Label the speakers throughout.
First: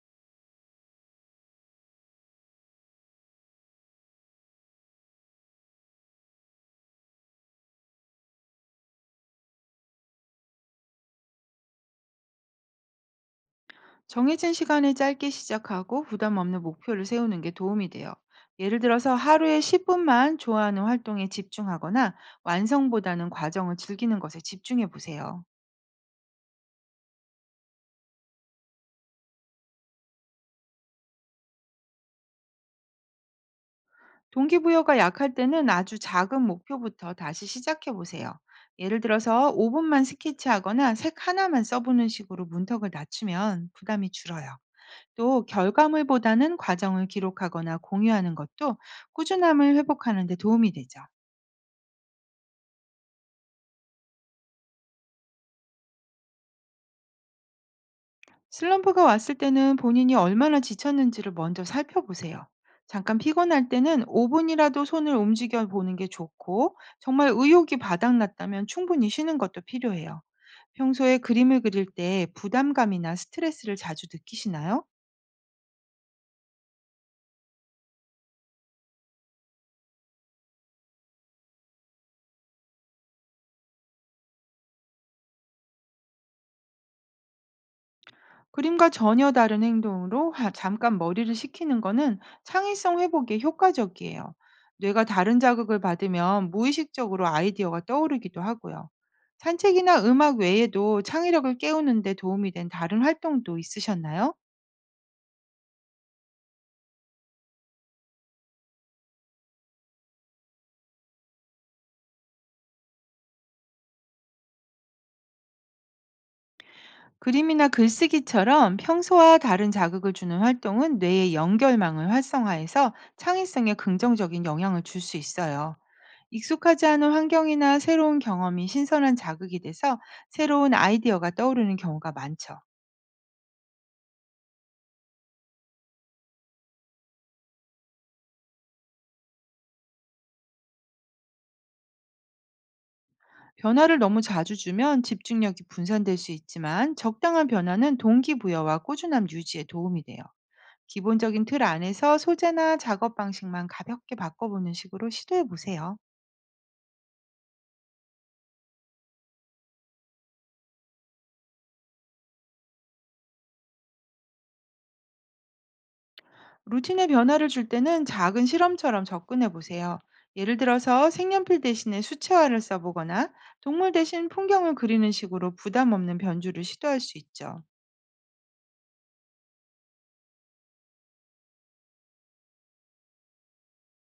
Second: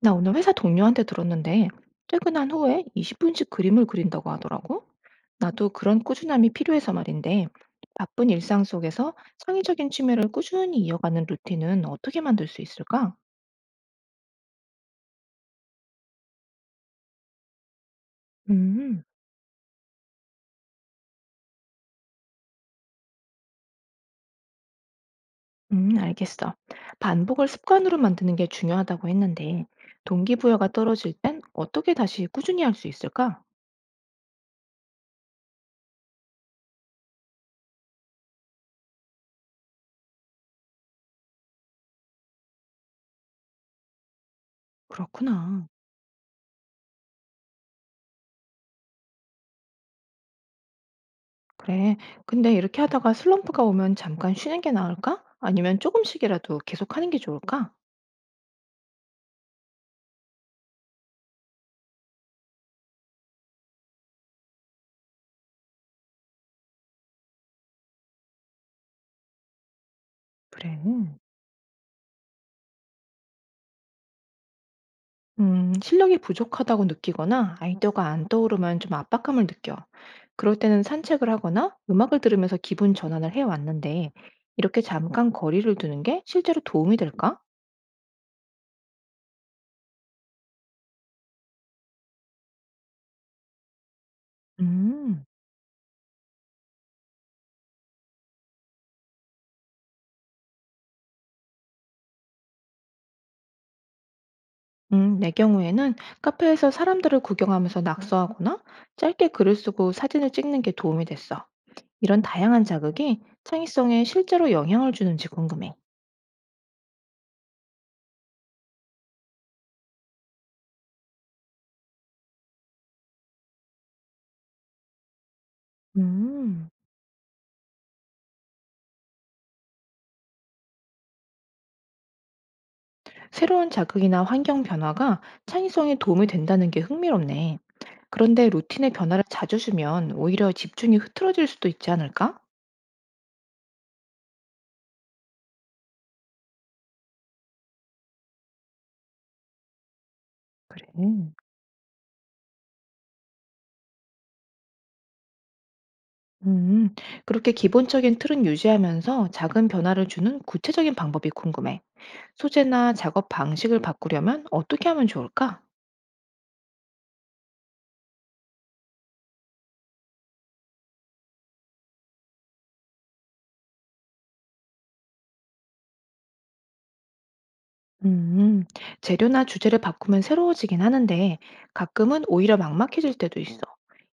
Speaker 1: 나 오늘 회사 동료한테 들었는데 퇴근한 후에 20분씩 그림을 그린다고 하더라고. 나도 그런 꾸준함이 필요해서 말인데 바쁜 일상 속에서 창의적인 취미를 꾸준히 이어가는 루틴은 어떻게 만들 수 있을까?
Speaker 2: 정해진 시간을 짧게 시작하고 부담 없는 목표를 세우는 게 도움이 돼요. 예를
Speaker 1: 음.
Speaker 2: 들어서 하루에 10분만 좋아하는 활동에 집중하거나 완성보다는 과정을 즐기는 것에 집중해 보세요.
Speaker 1: 알겠어. 반복을 습관으로 만드는 게 중요하다고 했는데 동기부여가 떨어질 땐 어떻게 다시 꾸준히 할 수 있을까?
Speaker 2: 동기부여가 약할 때는 아주 작은 목표부터 다시 시작해 보세요. 예를 들어서 5분만 스케치하거나 색 하나만 써보는 식으로 문턱을 낮추면 부담이 줄어요. 또
Speaker 1: 그렇구나.
Speaker 2: 결과물보다는 과정을 기록하거나 공유하는 것도 꾸준함을 회복하는 데 도움이 되죠.
Speaker 1: 그래. 근데 이렇게 하다가 슬럼프가 오면 잠깐 쉬는 게 나을까? 아니면 조금씩이라도 계속하는 게 좋을까?
Speaker 2: 슬럼프가 왔을 때는 본인이 얼마나 지쳤는지를 먼저 살펴보세요. 잠깐 피곤할 때는 5분이라도 손을 움직여 보는 게 좋고, 정말 의욕이 바닥났다면 충분히 쉬는 것도 필요해요.
Speaker 1: 그래.
Speaker 2: 평소에 그림을 그릴 때 부담감이나 스트레스를 자주 느끼시나요?
Speaker 1: 실력이 부족하다고 느끼거나 아이디어가 안 떠오르면 좀 압박감을 느껴. 그럴 때는 산책을 하거나 음악을 들으면서 기분 전환을 해왔는데, 이렇게 잠깐 거리를 두는 게 실제로 도움이 될까?
Speaker 2: 그림과 전혀 다른 행동으로 잠깐 머리를 식히는 거는 창의성 회복에 효과적이에요. 뇌가
Speaker 1: 음.
Speaker 2: 다른 자극을 받으면 무의식적으로 아이디어가 떠오르기도 하고요. 산책이나 음악 외에도 창의력을 깨우는데 도움이 된 다른 활동도 있으셨나요?
Speaker 1: 내 경우에는 카페에서 사람들을 구경하면서 낙서하거나 짧게 글을 쓰고 사진을 찍는 게 도움이 됐어. 이런 다양한 자극이 창의성에 실제로 영향을 주는지 궁금해.
Speaker 2: 그림이나 글쓰기처럼 평소와 다른 자극을 주는 활동은 뇌의 연결망을 활성화해서 창의성에 긍정적인 영향을 줄 수 있어요.
Speaker 1: 음.
Speaker 2: 익숙하지 않은 환경이나 새로운 경험이 신선한 자극이 돼서 새로운 아이디어가 떠오르는 경우가 많죠.
Speaker 1: 새로운 자극이나 환경 변화가 창의성에 도움이 된다는 게 흥미롭네. 그런데 루틴의 변화를 자주 주면 오히려 집중이 흐트러질 수도 있지 않을까?
Speaker 2: 변화를 너무 자주 주면 집중력이 분산될 수 있지만 적당한 변화는 동기부여와 꾸준함 유지에 도움이 돼요.
Speaker 1: 그래.
Speaker 2: 기본적인 틀 안에서 소재나 작업 방식만 가볍게 바꿔보는 식으로 시도해 보세요.
Speaker 1: 음, 그렇게 기본적인 틀은 유지하면서 작은 변화를 주는 구체적인 방법이 궁금해. 소재나 작업 방식을 바꾸려면 어떻게 하면 좋을까?
Speaker 2: 루틴에 변화를 줄 때는 작은 실험처럼 접근해 보세요. 예를 들어서 색연필 대신에 수채화를 써보거나 동물 대신 풍경을 그리는 식으로 부담 없는 변주를 시도할 수 있죠.
Speaker 1: 음, 재료나 주제를 바꾸면 새로워지긴 하는데 가끔은 오히려 막막해질 때도 있어.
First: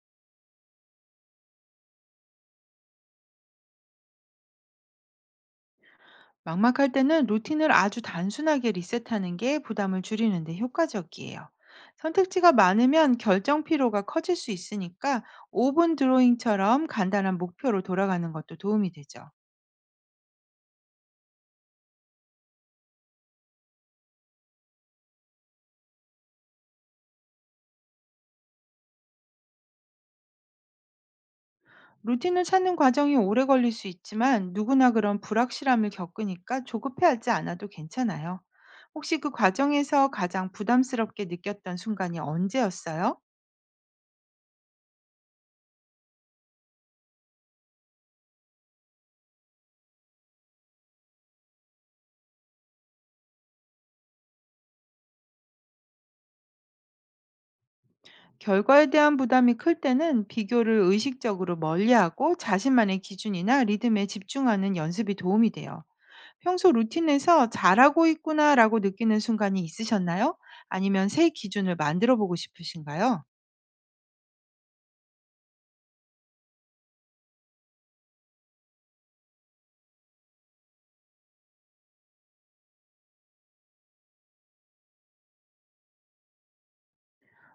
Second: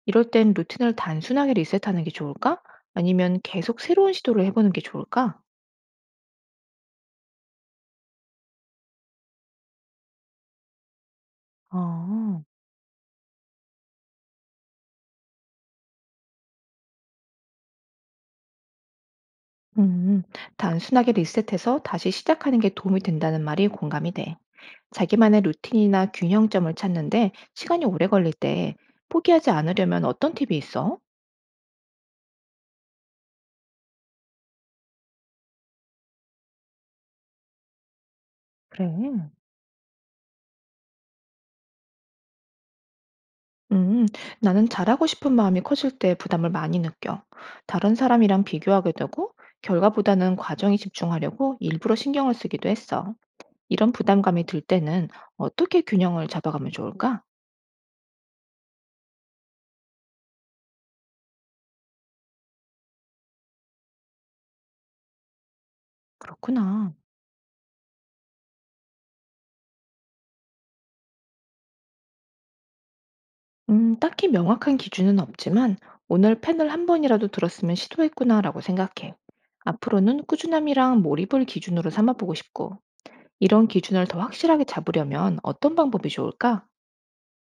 Speaker 1: 이럴 땐 루틴을 단순하게 리셋하는 게 좋을까? 아니면 계속 새로운 시도를 해보는 게 좋을까?
Speaker 2: 막막할 때는 루틴을 아주 단순하게 리셋하는 게 부담을 줄이는데 효과적이에요.
Speaker 1: 어,
Speaker 2: 선택지가 많으면 결정 피로가 커질 수 있으니까 5분 드로잉처럼 간단한 목표로 돌아가는 것도 도움이 되죠.
Speaker 1: 음, 단순하게 리셋해서 다시 시작하는 게 도움이 된다는 말이 공감이 돼. 자기만의 루틴이나 균형점을 찾는데 시간이 오래 걸릴 때 포기하지 않으려면 어떤 팁이 있어?
Speaker 2: 루틴을 찾는 과정이 오래 걸릴 수 있지만 누구나 그런 불확실함을 겪으니까 조급해하지 않아도 괜찮아요.
Speaker 1: 그래.
Speaker 2: 혹시 그 과정에서 가장 부담스럽게 느꼈던 순간이 언제였어요?
Speaker 1: 음, 나는 잘하고 싶은 마음이 커질 때 부담을 많이 느껴. 다른 사람이랑 비교하게 되고, 결과보다는 과정에 집중하려고 일부러 신경을 쓰기도 했어. 이런 부담감이 들 때는 어떻게 균형을 잡아가면 좋을까?
Speaker 2: 결과에 대한 부담이 클 때는 비교를 의식적으로 멀리하고 자신만의 기준이나 리듬에 집중하는 연습이 도움이 돼요. 평소
Speaker 1: 그렇구나.
Speaker 2: 루틴에서 잘하고 있구나라고 느끼는 순간이 있으셨나요? 아니면 새 기준을 만들어 보고 싶으신가요?
Speaker 1: 딱히 명확한 기준은 없지만, 오늘 펜을 한 번이라도 들었으면 시도했구나라고 생각해. 앞으로는 꾸준함이랑 몰입을 기준으로 삼아보고 싶고, 이런 기준을 더 확실하게 잡으려면 어떤 방법이 좋을까?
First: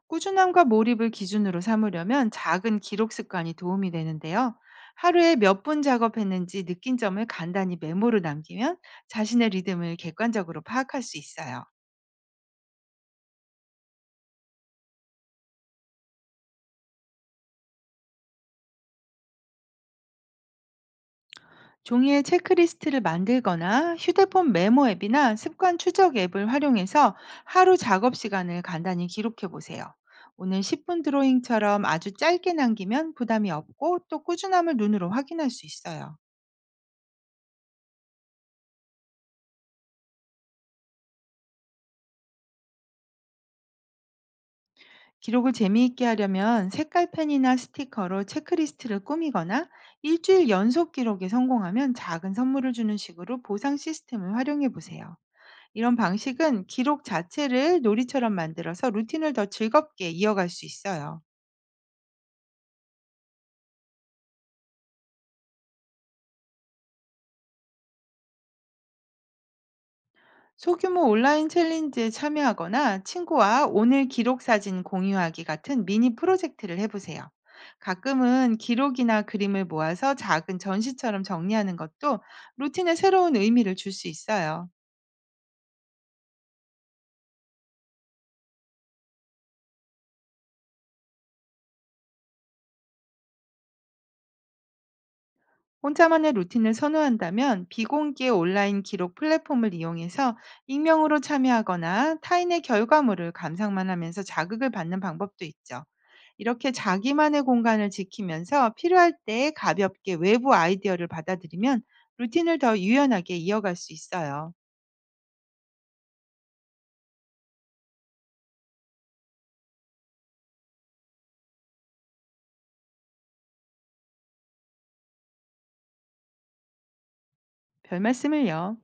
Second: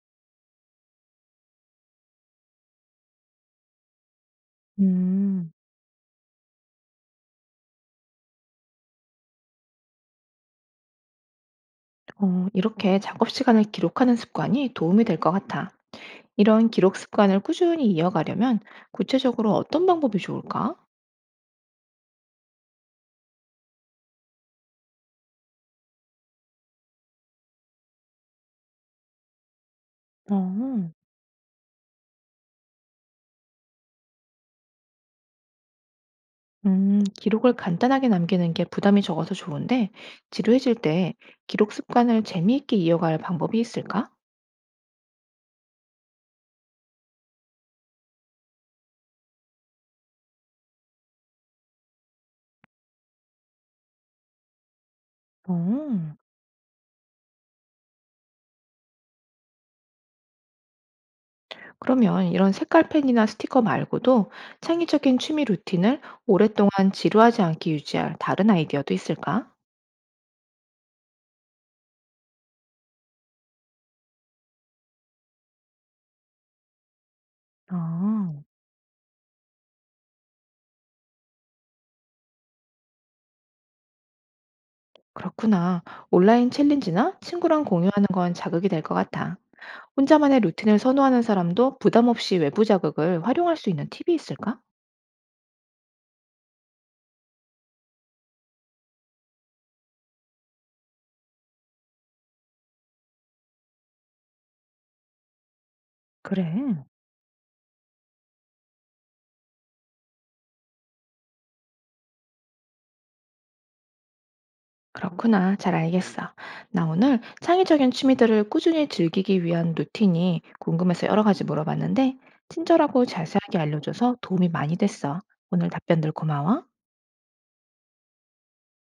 Speaker 2: 꾸준함과 몰입을 기준으로 삼으려면 작은 기록 습관이 도움이 되는데요. 하루에
Speaker 1: 음.
Speaker 2: 몇 분 작업했는지 느낀 점을 간단히 메모로 남기면 자신의 리듬을 객관적으로 파악할 수 있어요.
Speaker 1: 어, 이렇게 작업 시간을 기록하는 습관이 도움이 될 것 같아. 이런 기록 습관을 꾸준히 이어가려면 구체적으로 어떤 방법이 좋을까?
Speaker 2: 종이에 체크리스트를 만들거나 휴대폰 메모 앱이나 습관 추적 앱을 활용해서 하루 작업 시간을 간단히 기록해 보세요. 오늘
Speaker 1: 어,
Speaker 2: 10분 드로잉처럼 아주 짧게 남기면 부담이 없고 또 꾸준함을 눈으로 확인할 수 있어요.
Speaker 1: 기록을 간단하게 남기는 게 부담이 적어서 좋은데 지루해질 때 기록 습관을 재미있게 이어갈 방법이 있을까?
Speaker 2: 기록을 재미있게 하려면 색깔펜이나 스티커로 체크리스트를 꾸미거나 일주일 연속 기록에 성공하면 작은 선물을 주는 식으로 보상 시스템을 활용해 보세요. 이런
Speaker 1: 어.
Speaker 2: 방식은 기록 자체를 놀이처럼 만들어서 루틴을 더 즐겁게 이어갈 수 있어요.
Speaker 1: 그러면 이런 색깔펜이나 스티커 말고도 창의적인 취미 루틴을 오랫동안 지루하지 않게 유지할 다른 아이디어도 있을까?
Speaker 2: 소규모 온라인 챌린지에 참여하거나 친구와 오늘 기록 사진 공유하기 같은 미니 프로젝트를 해보세요.
Speaker 1: 아.
Speaker 2: 가끔은 기록이나 그림을 모아서 작은 전시처럼 정리하는 것도 루틴에 새로운 의미를 줄 수 있어요.
Speaker 1: 그렇구나. 온라인 챌린지나 친구랑 공유하는 건 자극이 될 것 같아. 혼자만의 루틴을 선호하는 사람도 부담 없이 외부 자극을 활용할 수 있는 팁이 있을까?
Speaker 2: 혼자만의 루틴을 선호한다면 비공개 온라인 기록 플랫폼을 이용해서 익명으로 참여하거나 타인의 결과물을 감상만 하면서 자극을 받는 방법도 있죠. 이렇게
Speaker 1: 그래.
Speaker 2: 자기만의 공간을 지키면서 필요할 때 가볍게 외부 아이디어를 받아들이면 루틴을 더 유연하게 이어갈 수 있어요.
Speaker 1: 그렇구나. 잘 알겠어. 나 오늘 창의적인 취미들을 꾸준히 즐기기 위한 루틴이 궁금해서 여러 가지 물어봤는데, 친절하고 자세하게 알려줘서 도움이 많이 됐어. 오늘 답변들 고마워.
Speaker 2: 별 말씀을요.